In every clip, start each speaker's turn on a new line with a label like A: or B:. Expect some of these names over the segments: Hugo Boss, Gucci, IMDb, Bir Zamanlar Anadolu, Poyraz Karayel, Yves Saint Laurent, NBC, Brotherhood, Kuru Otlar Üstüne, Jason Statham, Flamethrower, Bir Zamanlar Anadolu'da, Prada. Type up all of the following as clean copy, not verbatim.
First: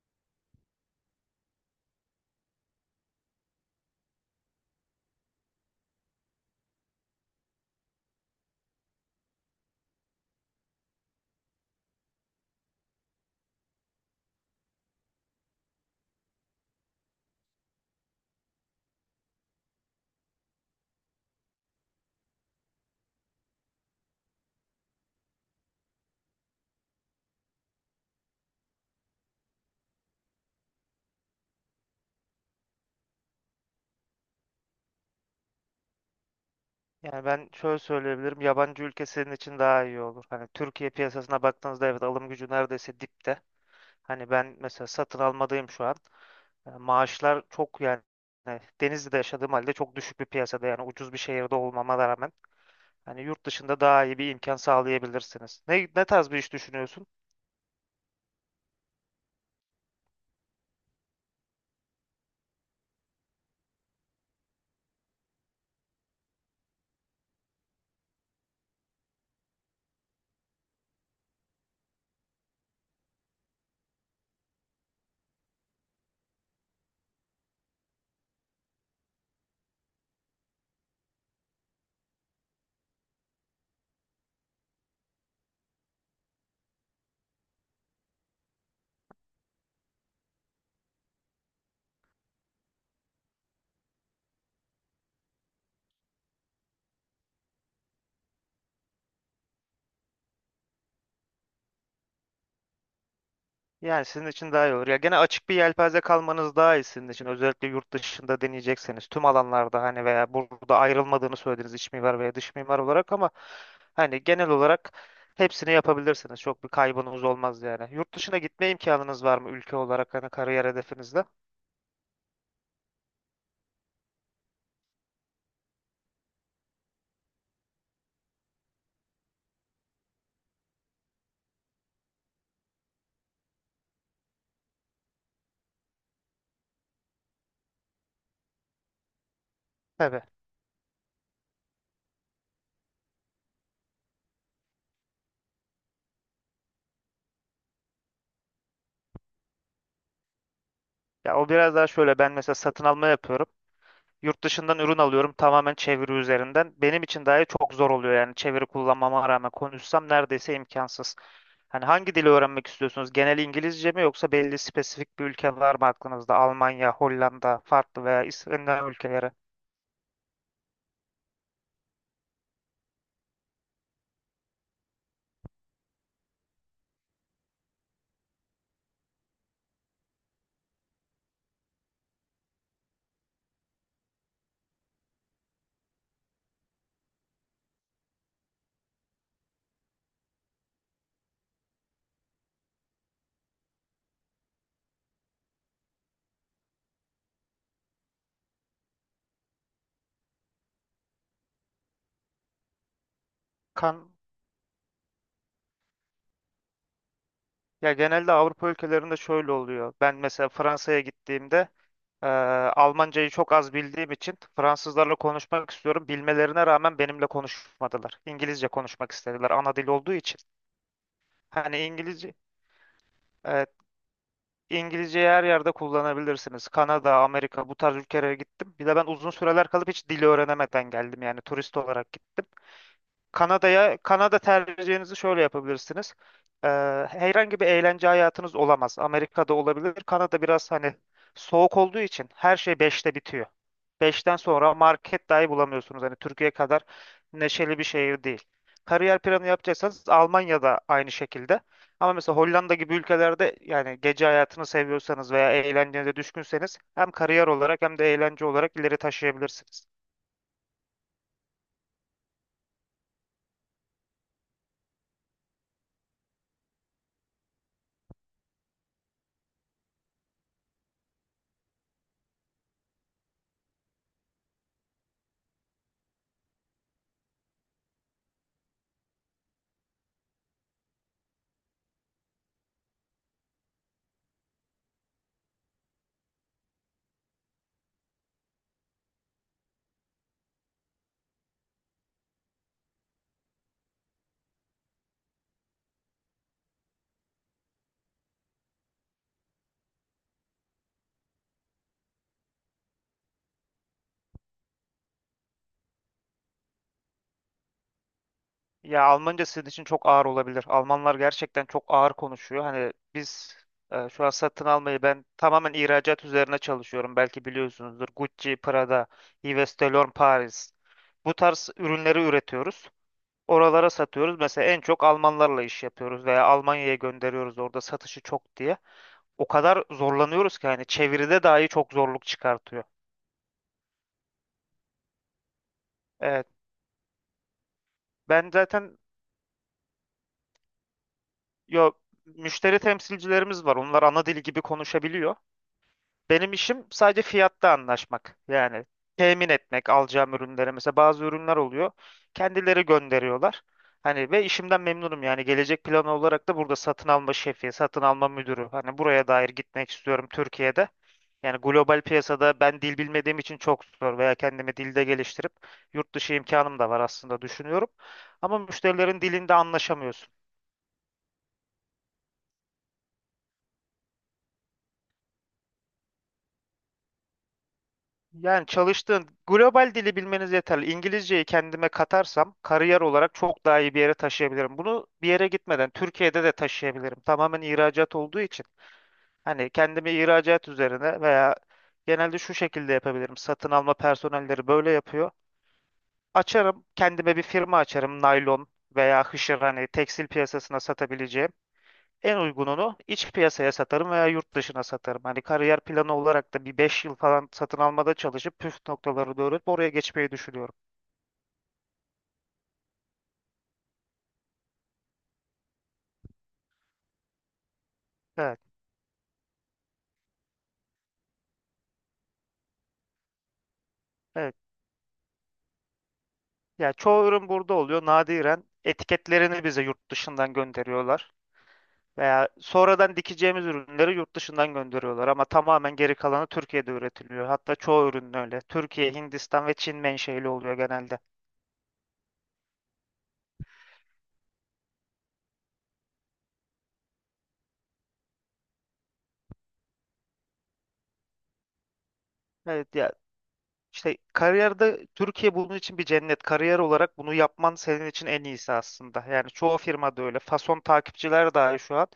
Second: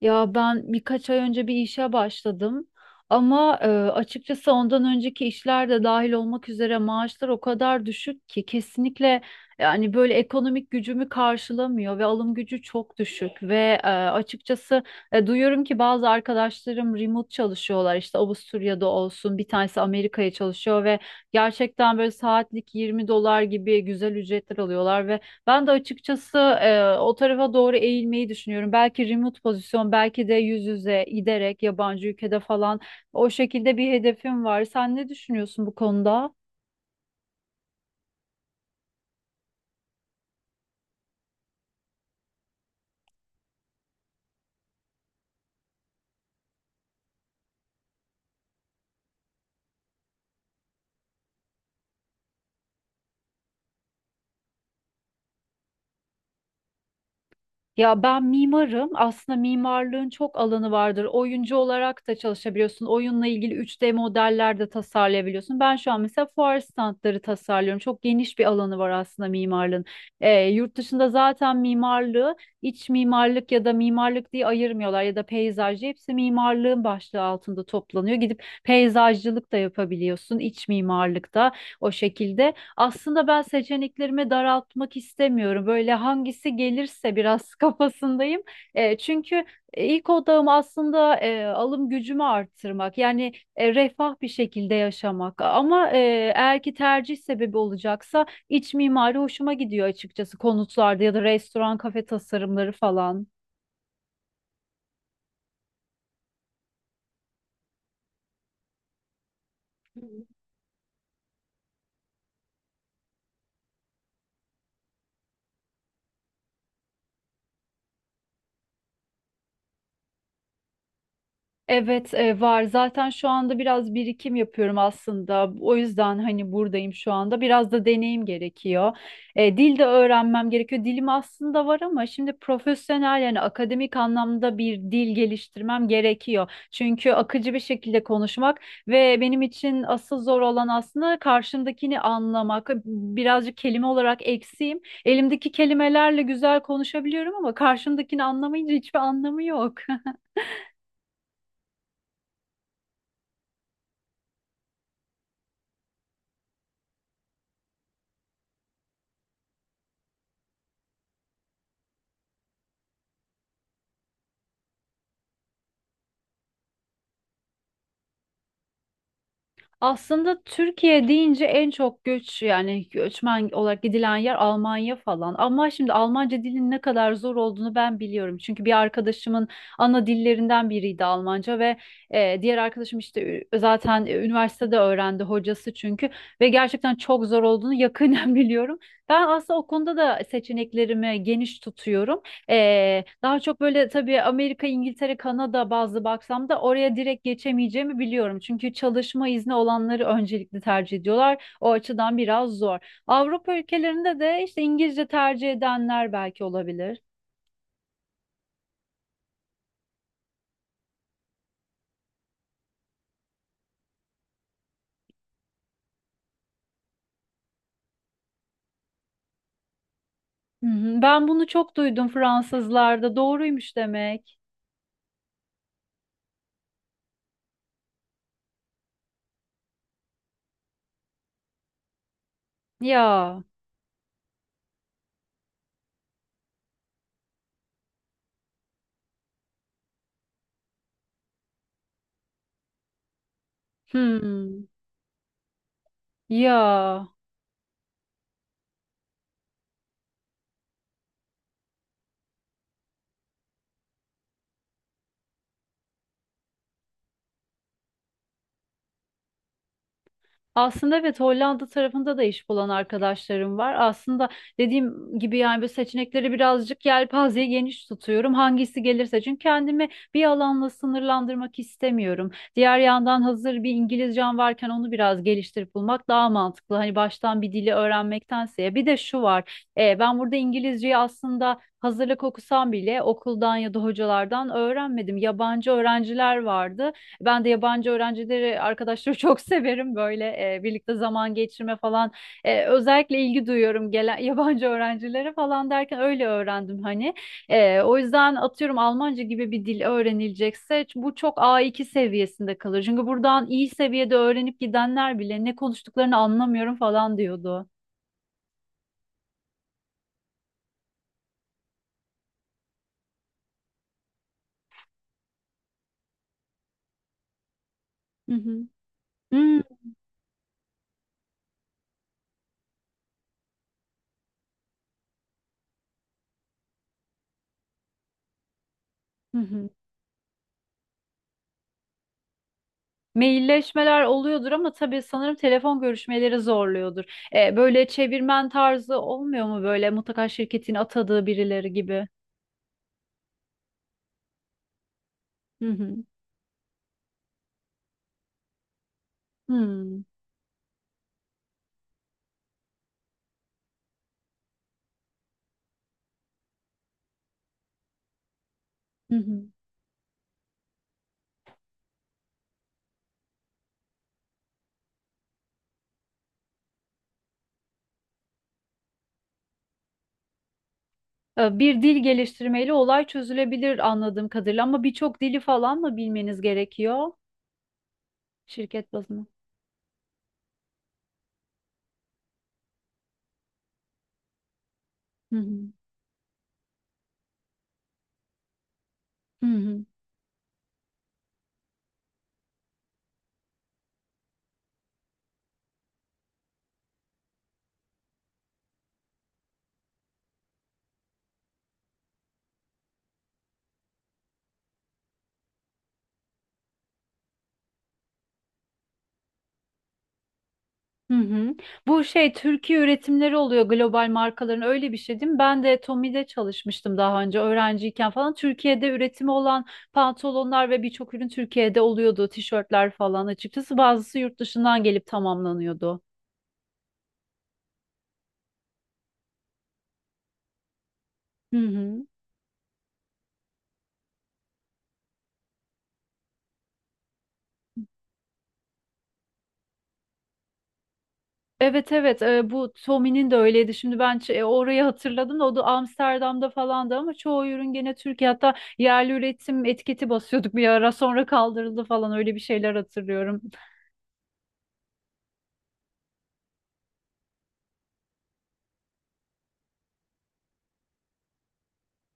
A: Ya ben birkaç ay önce bir işe başladım ama açıkçası ondan önceki işler de dahil olmak üzere maaşlar o kadar düşük ki kesinlikle yani böyle ekonomik gücümü karşılamıyor ve alım gücü çok düşük ve açıkçası duyuyorum ki bazı arkadaşlarım remote çalışıyorlar işte Avusturya'da olsun bir tanesi Amerika'ya çalışıyor ve gerçekten böyle saatlik 20 dolar gibi güzel ücretler alıyorlar ve ben de açıkçası o tarafa doğru eğilmeyi düşünüyorum. Belki remote pozisyon, belki de yüz yüze giderek yabancı ülkede falan o şekilde bir hedefim var. Sen ne düşünüyorsun bu konuda?
B: Yani ben şöyle söyleyebilirim. Yabancı ülke senin için daha iyi olur. Hani Türkiye piyasasına baktığınızda evet alım gücü neredeyse dipte. Hani ben mesela satın almadayım şu an. Maaşlar çok yani Denizli'de yaşadığım halde çok düşük bir piyasada yani ucuz bir şehirde olmama rağmen hani yurt dışında daha iyi bir imkan sağlayabilirsiniz. Ne tarz bir iş düşünüyorsun?
A: Ya ben mimarım. Aslında mimarlığın çok alanı vardır. Oyuncu olarak da çalışabiliyorsun. Oyunla ilgili 3D modeller de tasarlayabiliyorsun. Ben şu an mesela fuar standları tasarlıyorum. Çok geniş bir alanı var aslında mimarlığın. Yurt dışında zaten mimarlığı iç mimarlık ya da mimarlık diye ayırmıyorlar ya da peyzajcı. Hepsi mimarlığın başlığı altında toplanıyor. Gidip peyzajcılık da yapabiliyorsun, iç mimarlık da o şekilde. Aslında ben seçeneklerimi daraltmak istemiyorum. Böyle hangisi gelirse biraz kafasındayım. Çünkü ilk odağım aslında alım gücümü arttırmak. Yani refah bir şekilde yaşamak. Ama eğer ki tercih sebebi olacaksa iç mimari hoşuma gidiyor açıkçası konutlarda ya da restoran, kafe tasarımları falan.
B: Yani sizin için daha iyi olur. Ya gene açık bir yelpaze kalmanız daha iyi sizin için. Özellikle yurt dışında deneyecekseniz tüm alanlarda hani veya burada ayrılmadığını söylediniz iç mimar veya dış mimar olarak ama hani genel olarak hepsini yapabilirsiniz. Çok bir kaybınız olmaz yani. Yurt dışına gitme imkanınız var mı ülke olarak hani kariyer hedefinizde?
A: Evet, var. Zaten şu anda biraz birikim yapıyorum aslında. O yüzden hani buradayım şu anda. Biraz da deneyim gerekiyor. Dil de öğrenmem gerekiyor. Dilim aslında var ama şimdi profesyonel yani akademik anlamda bir dil geliştirmem gerekiyor. Çünkü akıcı bir şekilde konuşmak ve benim için asıl
B: Tabii.
A: zor olan aslında karşımdakini anlamak. Birazcık kelime olarak eksiğim. Elimdeki kelimelerle güzel konuşabiliyorum ama karşımdakini anlamayınca hiçbir anlamı yok.
B: Ya o biraz daha şöyle ben mesela satın alma yapıyorum. Yurt dışından ürün alıyorum tamamen çeviri üzerinden. Benim için dahi çok zor oluyor yani çeviri kullanmama rağmen konuşsam neredeyse imkansız. Hani hangi dili öğrenmek istiyorsunuz? Genel İngilizce mi yoksa belli spesifik bir ülke var mı aklınızda? Almanya, Hollanda, farklı veya İskandinav ülkeleri.
A: Aslında Türkiye deyince en çok göç yani göçmen olarak gidilen yer Almanya falan. Ama şimdi Almanca dilin ne kadar zor olduğunu ben biliyorum. Çünkü bir arkadaşımın ana dillerinden biriydi Almanca ve diğer arkadaşım işte üniversitede öğrendi hocası çünkü ve gerçekten çok zor olduğunu yakından biliyorum. Ben aslında o konuda da seçeneklerimi geniş tutuyorum. Daha çok böyle tabii Amerika, İngiltere, Kanada bazlı baksam da oraya direkt geçemeyeceğimi biliyorum. Çünkü çalışma izni olanları öncelikli tercih ediyorlar. O açıdan biraz zor. Avrupa
B: Kan
A: ülkelerinde de işte İngilizce tercih edenler belki olabilir.
B: ya genelde Avrupa ülkelerinde şöyle oluyor. Ben mesela Fransa'ya gittiğimde eee, Almancayı çok az bildiğim için Fransızlarla konuşmak istiyorum. Bilmelerine rağmen benimle konuşmadılar. İngilizce konuşmak istediler ana dil olduğu için.
A: Hı hı. Ben bunu çok
B: Hani
A: duydum
B: İngilizce
A: Fransızlarda.
B: Evet,
A: Doğruymuş demek.
B: İngilizceyi her yerde kullanabilirsiniz. Kanada, Amerika bu tarz ülkelere gittim. Bir de ben uzun süreler kalıp hiç dili öğrenemeden geldim yani turist olarak gittim.
A: Ya.
B: Kanada'ya, Kanada tercihinizi şöyle yapabilirsiniz. Ee, herhangi bir eğlence hayatınız olamaz. Amerika'da olabilir. Kanada biraz hani soğuk olduğu için her şey 5'te bitiyor. 5'ten
A: Hmm.
B: sonra market dahi bulamıyorsunuz. Hani Türkiye kadar
A: Ya.
B: neşeli bir şehir değil. Kariyer planı yapacaksanız Almanya'da aynı şekilde. Ama mesela Hollanda gibi ülkelerde yani gece hayatını seviyorsanız veya eğlencenize düşkünseniz hem kariyer olarak hem de eğlence olarak ileri taşıyabilirsiniz.
A: Aslında evet, Hollanda tarafında da iş bulan arkadaşlarım var. Aslında dediğim gibi yani bu seçenekleri birazcık yelpazeye geniş tutuyorum. Hangisi gelirse çünkü kendimi bir alanla sınırlandırmak istemiyorum. Diğer yandan hazır bir İngilizcem varken onu biraz geliştirip bulmak daha mantıklı. Hani baştan bir dili öğrenmektense. Bir de şu var. Ben burada İngilizceyi aslında hazırlık okusam bile okuldan ya da hocalardan öğrenmedim. Yabancı öğrenciler vardı. Ben de yabancı öğrencileri, arkadaşları çok severim böyle birlikte zaman geçirme falan. Özellikle ilgi duyuyorum gelen yabancı öğrencilere falan derken öyle öğrendim hani. O yüzden atıyorum Almanca gibi bir dil öğrenilecekse bu çok A2 seviyesinde kalır. Çünkü buradan iyi seviyede öğrenip gidenler bile ne konuştuklarını anlamıyorum falan diyordu.
B: Ya Almanca sizin için çok ağır olabilir. Almanlar gerçekten çok ağır konuşuyor. Hani biz şu an satın almayı ben tamamen ihracat üzerine çalışıyorum. Belki biliyorsunuzdur.
A: Hı
B: Gucci,
A: hı.
B: Prada,
A: Hı
B: Yves
A: hı.
B: Saint Laurent Paris. Bu tarz ürünleri üretiyoruz. Oralara satıyoruz. Mesela en çok Almanlarla iş yapıyoruz veya Almanya'ya gönderiyoruz orada satışı çok diye.
A: Hı
B: O
A: hı.
B: kadar zorlanıyoruz ki hani çeviride dahi çok zorluk çıkartıyor.
A: Mailleşmeler oluyordur ama tabii sanırım telefon görüşmeleri
B: Evet.
A: zorluyordur. Böyle çevirmen
B: Ben
A: tarzı
B: zaten
A: olmuyor mu böyle mutlaka şirketin atadığı birileri
B: yo
A: gibi?
B: müşteri temsilcilerimiz var. Onlar ana dili gibi konuşabiliyor.
A: Hı hı.
B: Benim işim sadece fiyatta anlaşmak. Yani temin etmek
A: Hmm.
B: alacağım ürünleri. Mesela bazı ürünler oluyor. Kendileri gönderiyorlar. Hani ve işimden memnunum yani gelecek planı olarak da burada satın alma şefi, satın alma müdürü. Hani
A: Hı
B: buraya
A: hı.
B: dair gitmek istiyorum Türkiye'de. Yani global piyasada ben dil bilmediğim için çok zor veya kendimi dilde geliştirip yurt dışı imkanım da var aslında düşünüyorum. Ama müşterilerin dilinde anlaşamıyorsun.
A: Bir dil geliştirmeyle olay çözülebilir anladığım kadarıyla ama birçok dili falan mı bilmeniz gerekiyor
B: Yani
A: şirket bazında?
B: çalıştığın global dili bilmeniz yeterli. İngilizceyi kendime katarsam kariyer olarak çok daha iyi bir yere taşıyabilirim. Bunu bir
A: Hı
B: yere
A: hı.
B: gitmeden Türkiye'de de taşıyabilirim. Tamamen ihracat olduğu için.
A: Hı
B: Hani
A: hı.
B: kendimi ihracat üzerine veya genelde şu şekilde yapabilirim. Satın alma personelleri böyle yapıyor. Açarım, kendime bir firma açarım. Naylon veya hışır hani tekstil piyasasına satabileceğim. En uygununu iç piyasaya satarım veya yurt dışına satarım. Hani kariyer planı olarak da bir 5 yıl falan satın almada çalışıp püf noktaları doğru, öğrenip oraya geçmeyi düşünüyorum.
A: Hı hı. Bu şey Türkiye üretimleri oluyor global markaların, öyle bir şey değil mi? Ben de Tommy'de çalışmıştım daha önce öğrenciyken falan.
B: Evet,
A: Türkiye'de üretimi olan pantolonlar ve birçok ürün Türkiye'de oluyordu. Tişörtler falan açıkçası bazısı yurt
B: evet.
A: dışından gelip tamamlanıyordu.
B: Ya çoğu ürün burada oluyor. Nadiren etiketlerini bize yurt dışından gönderiyorlar.
A: Hı hı.
B: Veya sonradan dikeceğimiz ürünleri yurt dışından gönderiyorlar ama tamamen geri kalanı Türkiye'de üretiliyor. Hatta çoğu ürün öyle. Türkiye, Hindistan ve Çin menşeli oluyor genelde.
A: Evet, evet, bu Tommy'nin de öyleydi. Şimdi ben orayı hatırladım da o da Amsterdam'da falandı ama çoğu ürün gene Türkiye, hatta yerli üretim etiketi basıyorduk bir ara, sonra kaldırıldı falan öyle bir şeyler
B: Evet ya
A: hatırlıyorum.
B: İşte kariyerde Türkiye bunun için bir cennet. Kariyer olarak bunu yapman senin için en iyisi aslında. Yani çoğu firmada öyle. Fason takipçiler dahi şu an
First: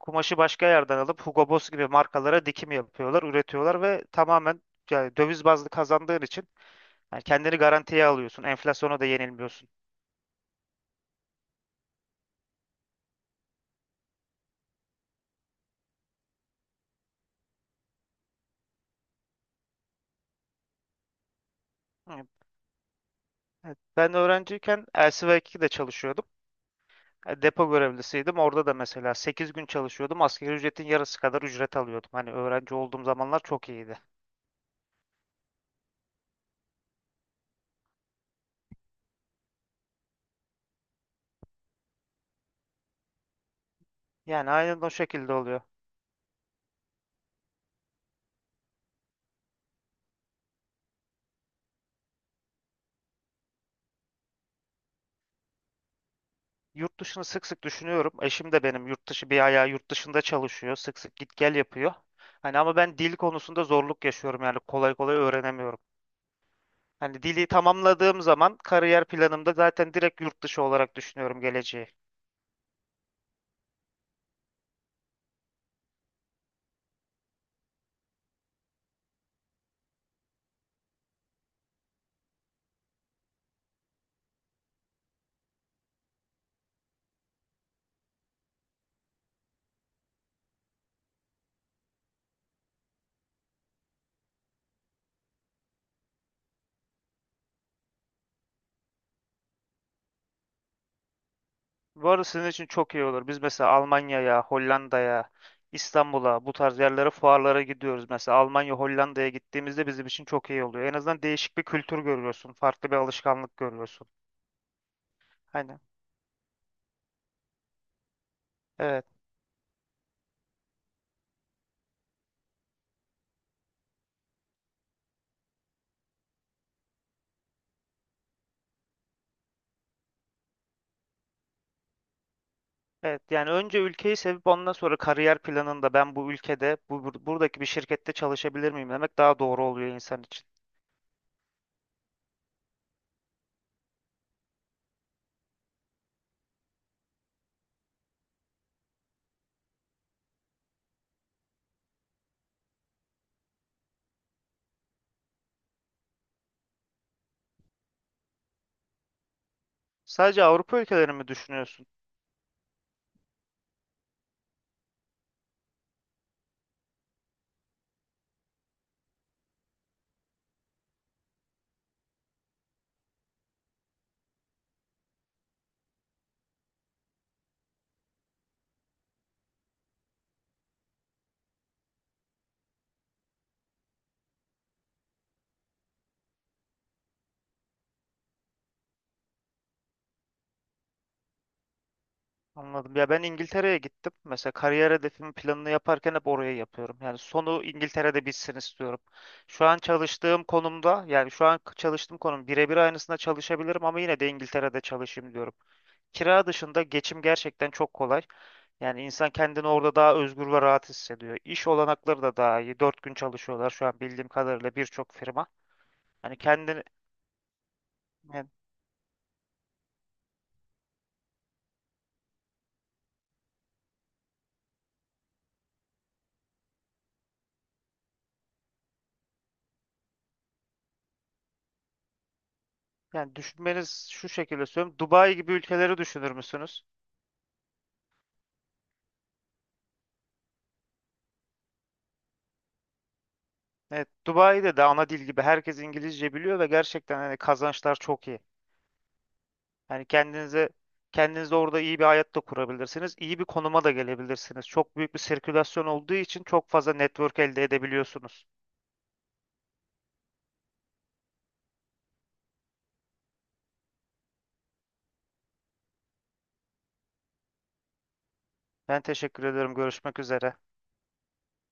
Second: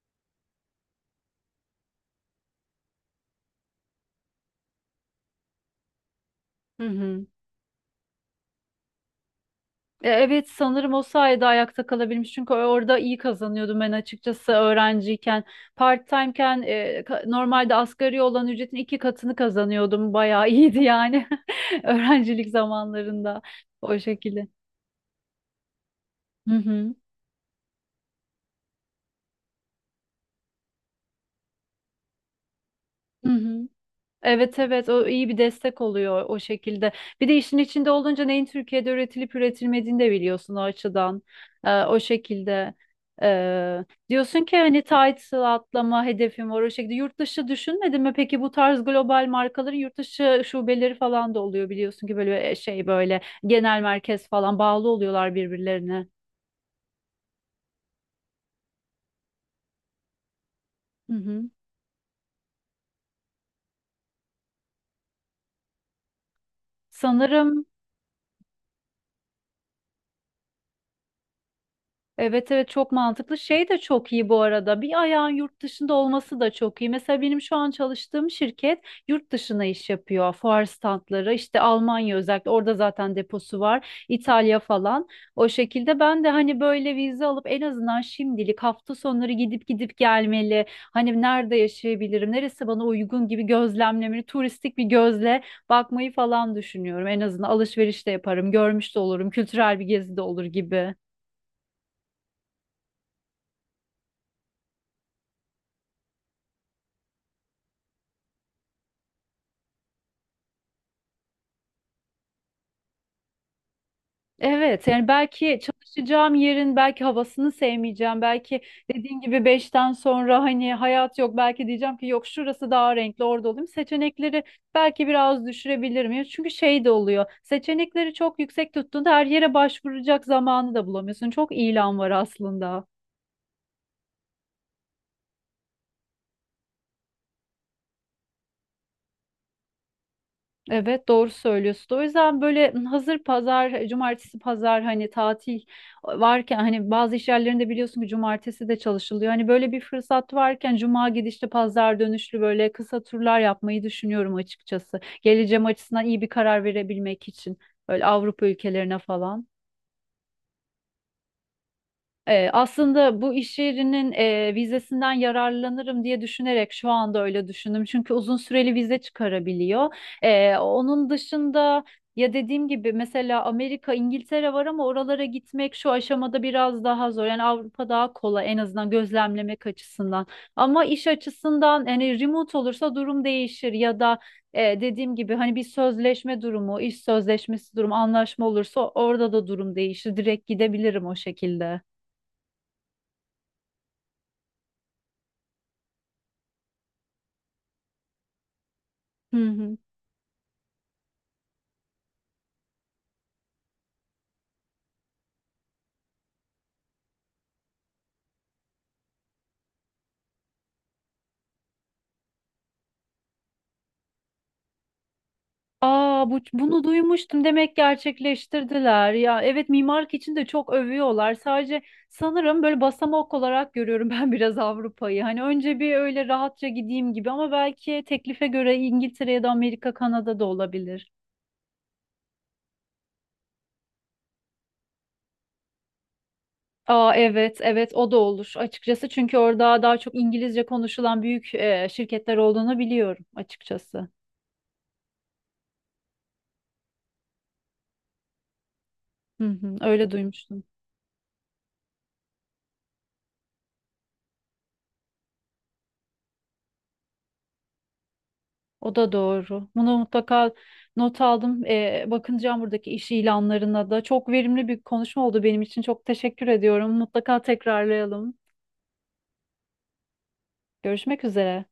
B: kumaşı başka yerden alıp Hugo Boss gibi markalara dikim yapıyorlar, üretiyorlar ve tamamen yani döviz bazlı kazandığın için
A: Hı
B: yani
A: hı.
B: kendini garantiye alıyorsun. Enflasyona da yenilmiyorsun.
A: Evet, sanırım o sayede ayakta kalabilmiş çünkü orada iyi kazanıyordum ben açıkçası öğrenciyken part-time'ken normalde asgari olan ücretin 2 katını kazanıyordum, bayağı iyiydi yani
B: Evet.
A: öğrencilik zamanlarında o
B: Ben
A: şekilde.
B: öğrenciyken LCV2'de çalışıyordum.
A: Hı hı.
B: Depo görevlisiydim. Orada da mesela 8 gün çalışıyordum. Asgari ücretin yarısı kadar ücret alıyordum. Hani öğrenci olduğum
A: Hı
B: zamanlar
A: hı.
B: çok iyiydi.
A: Evet, evet, o iyi bir destek oluyor o şekilde. Bir de işin içinde olunca neyin Türkiye'de üretilip üretilmediğini de biliyorsun o açıdan. O şekilde ee, diyorsun
B: Yani
A: ki
B: aynen
A: hani
B: o şekilde
A: title
B: oluyor.
A: atlama hedefim var o şekilde. Yurt dışı düşünmedin mi? Peki bu tarz global markaların yurt dışı şubeleri falan da oluyor biliyorsun ki böyle böyle genel merkez falan, bağlı oluyorlar birbirlerine.
B: Yurt dışını sık sık düşünüyorum. Eşim de benim yurt dışı bir ayağı yurt dışında çalışıyor. Sık
A: Hı
B: sık git
A: hı.
B: gel yapıyor. Hani ama ben dil konusunda zorluk yaşıyorum yani kolay kolay öğrenemiyorum. Hani dili
A: Sanırım
B: tamamladığım zaman kariyer planımda zaten direkt yurt dışı olarak düşünüyorum geleceği.
A: evet, evet, çok mantıklı. Şey de çok iyi bu arada. Bir ayağın yurt dışında olması da çok iyi. Mesela benim şu an çalıştığım şirket yurt dışına iş yapıyor. Fuar standları işte Almanya, özellikle orada zaten deposu var. İtalya falan. O şekilde ben de hani böyle vize alıp en azından şimdilik hafta sonları gidip gidip gelmeli. Hani nerede yaşayabilirim? Neresi bana uygun gibi gözlemlemeli. Turistik bir gözle bakmayı falan düşünüyorum. En azından alışveriş de yaparım. Görmüş de olurum. Kültürel bir gezi de olur gibi.
B: Bu arada sizin için çok iyi olur. Biz mesela Almanya'ya, Hollanda'ya, İstanbul'a bu tarz yerlere fuarlara gidiyoruz. Mesela Almanya, Hollanda'ya gittiğimizde bizim için çok iyi oluyor. En azından değişik bir kültür görüyorsun, farklı bir alışkanlık görüyorsun.
A: Evet yani belki
B: Hani.
A: çalışacağım yerin belki havasını sevmeyeceğim. Belki
B: Evet.
A: dediğin gibi beşten sonra hani hayat yok. Belki diyeceğim ki yok, şurası daha renkli, orada olayım. Seçenekleri belki biraz düşürebilirim. Ya çünkü şey de oluyor. Seçenekleri çok yüksek tuttuğunda her yere başvuracak zamanı da bulamıyorsun. Çok ilan var aslında.
B: Evet yani önce ülkeyi sevip ondan sonra kariyer planında ben bu ülkede bu buradaki bir şirkette çalışabilir miyim demek daha doğru oluyor insan için.
A: Evet, doğru söylüyorsun. O yüzden böyle hazır pazar, cumartesi pazar hani tatil varken, hani bazı iş yerlerinde biliyorsun ki cumartesi de çalışılıyor. Hani böyle bir fırsat varken cuma gidişli pazar dönüşlü böyle kısa turlar yapmayı düşünüyorum açıkçası. Geleceğim açısından iyi bir karar verebilmek için böyle Avrupa ülkelerine falan.
B: Sadece Avrupa ülkelerini mi düşünüyorsun?
A: Aslında bu iş yerinin vizesinden yararlanırım diye düşünerek şu anda öyle düşündüm. Çünkü uzun süreli vize çıkarabiliyor. Onun dışında ya dediğim gibi mesela Amerika, İngiltere var ama oralara gitmek şu aşamada biraz daha zor. Yani Avrupa daha kolay, en azından gözlemlemek açısından. Ama iş açısından yani remote olursa durum değişir ya da dediğim gibi hani bir sözleşme durumu, iş sözleşmesi durumu, anlaşma olursa orada da durum değişir. Direkt gidebilirim o şekilde.
B: Anladım. Ya ben İngiltere'ye gittim. Mesela kariyer hedefimin planını yaparken hep oraya yapıyorum. Yani sonu İngiltere'de bitsin istiyorum.
A: Hı
B: Şu
A: hı.
B: an çalıştığım konumda yani şu an çalıştığım konum birebir aynısında çalışabilirim ama yine de İngiltere'de çalışayım diyorum. Kira dışında geçim gerçekten çok kolay. Yani insan kendini orada daha özgür ve rahat hissediyor. İş olanakları da daha iyi. 4 gün çalışıyorlar şu an bildiğim kadarıyla birçok firma.
A: Aa,
B: Hani
A: bu
B: kendini
A: bunu duymuştum. Demek
B: yani,
A: gerçekleştirdiler. Ya evet, mimarlık için de çok övüyorlar. Sadece sanırım böyle basamak olarak görüyorum ben biraz Avrupa'yı. Hani önce bir öyle rahatça gideyim gibi ama belki teklife göre İngiltere ya da Amerika, Kanada da olabilir.
B: yani düşünmeniz şu şekilde söylüyorum. Dubai gibi ülkeleri düşünür müsünüz?
A: Aa evet, evet, o da olur açıkçası. Çünkü orada daha çok İngilizce konuşulan büyük şirketler olduğunu biliyorum açıkçası.
B: Evet, Dubai'de de ana dil gibi herkes İngilizce biliyor ve gerçekten hani kazançlar çok iyi.
A: Hı hı,
B: Yani
A: öyle duymuştum.
B: kendinize orada iyi bir hayat da kurabilirsiniz. İyi bir konuma da gelebilirsiniz. Çok büyük bir sirkülasyon olduğu için çok fazla network elde edebiliyorsunuz.
A: O da doğru. Bunu mutlaka not aldım. Bakınacağım buradaki iş ilanlarına da. Çok verimli bir konuşma oldu benim için. Çok teşekkür ediyorum. Mutlaka tekrarlayalım.
B: Ben teşekkür ederim. Görüşmek üzere.
A: Görüşmek üzere.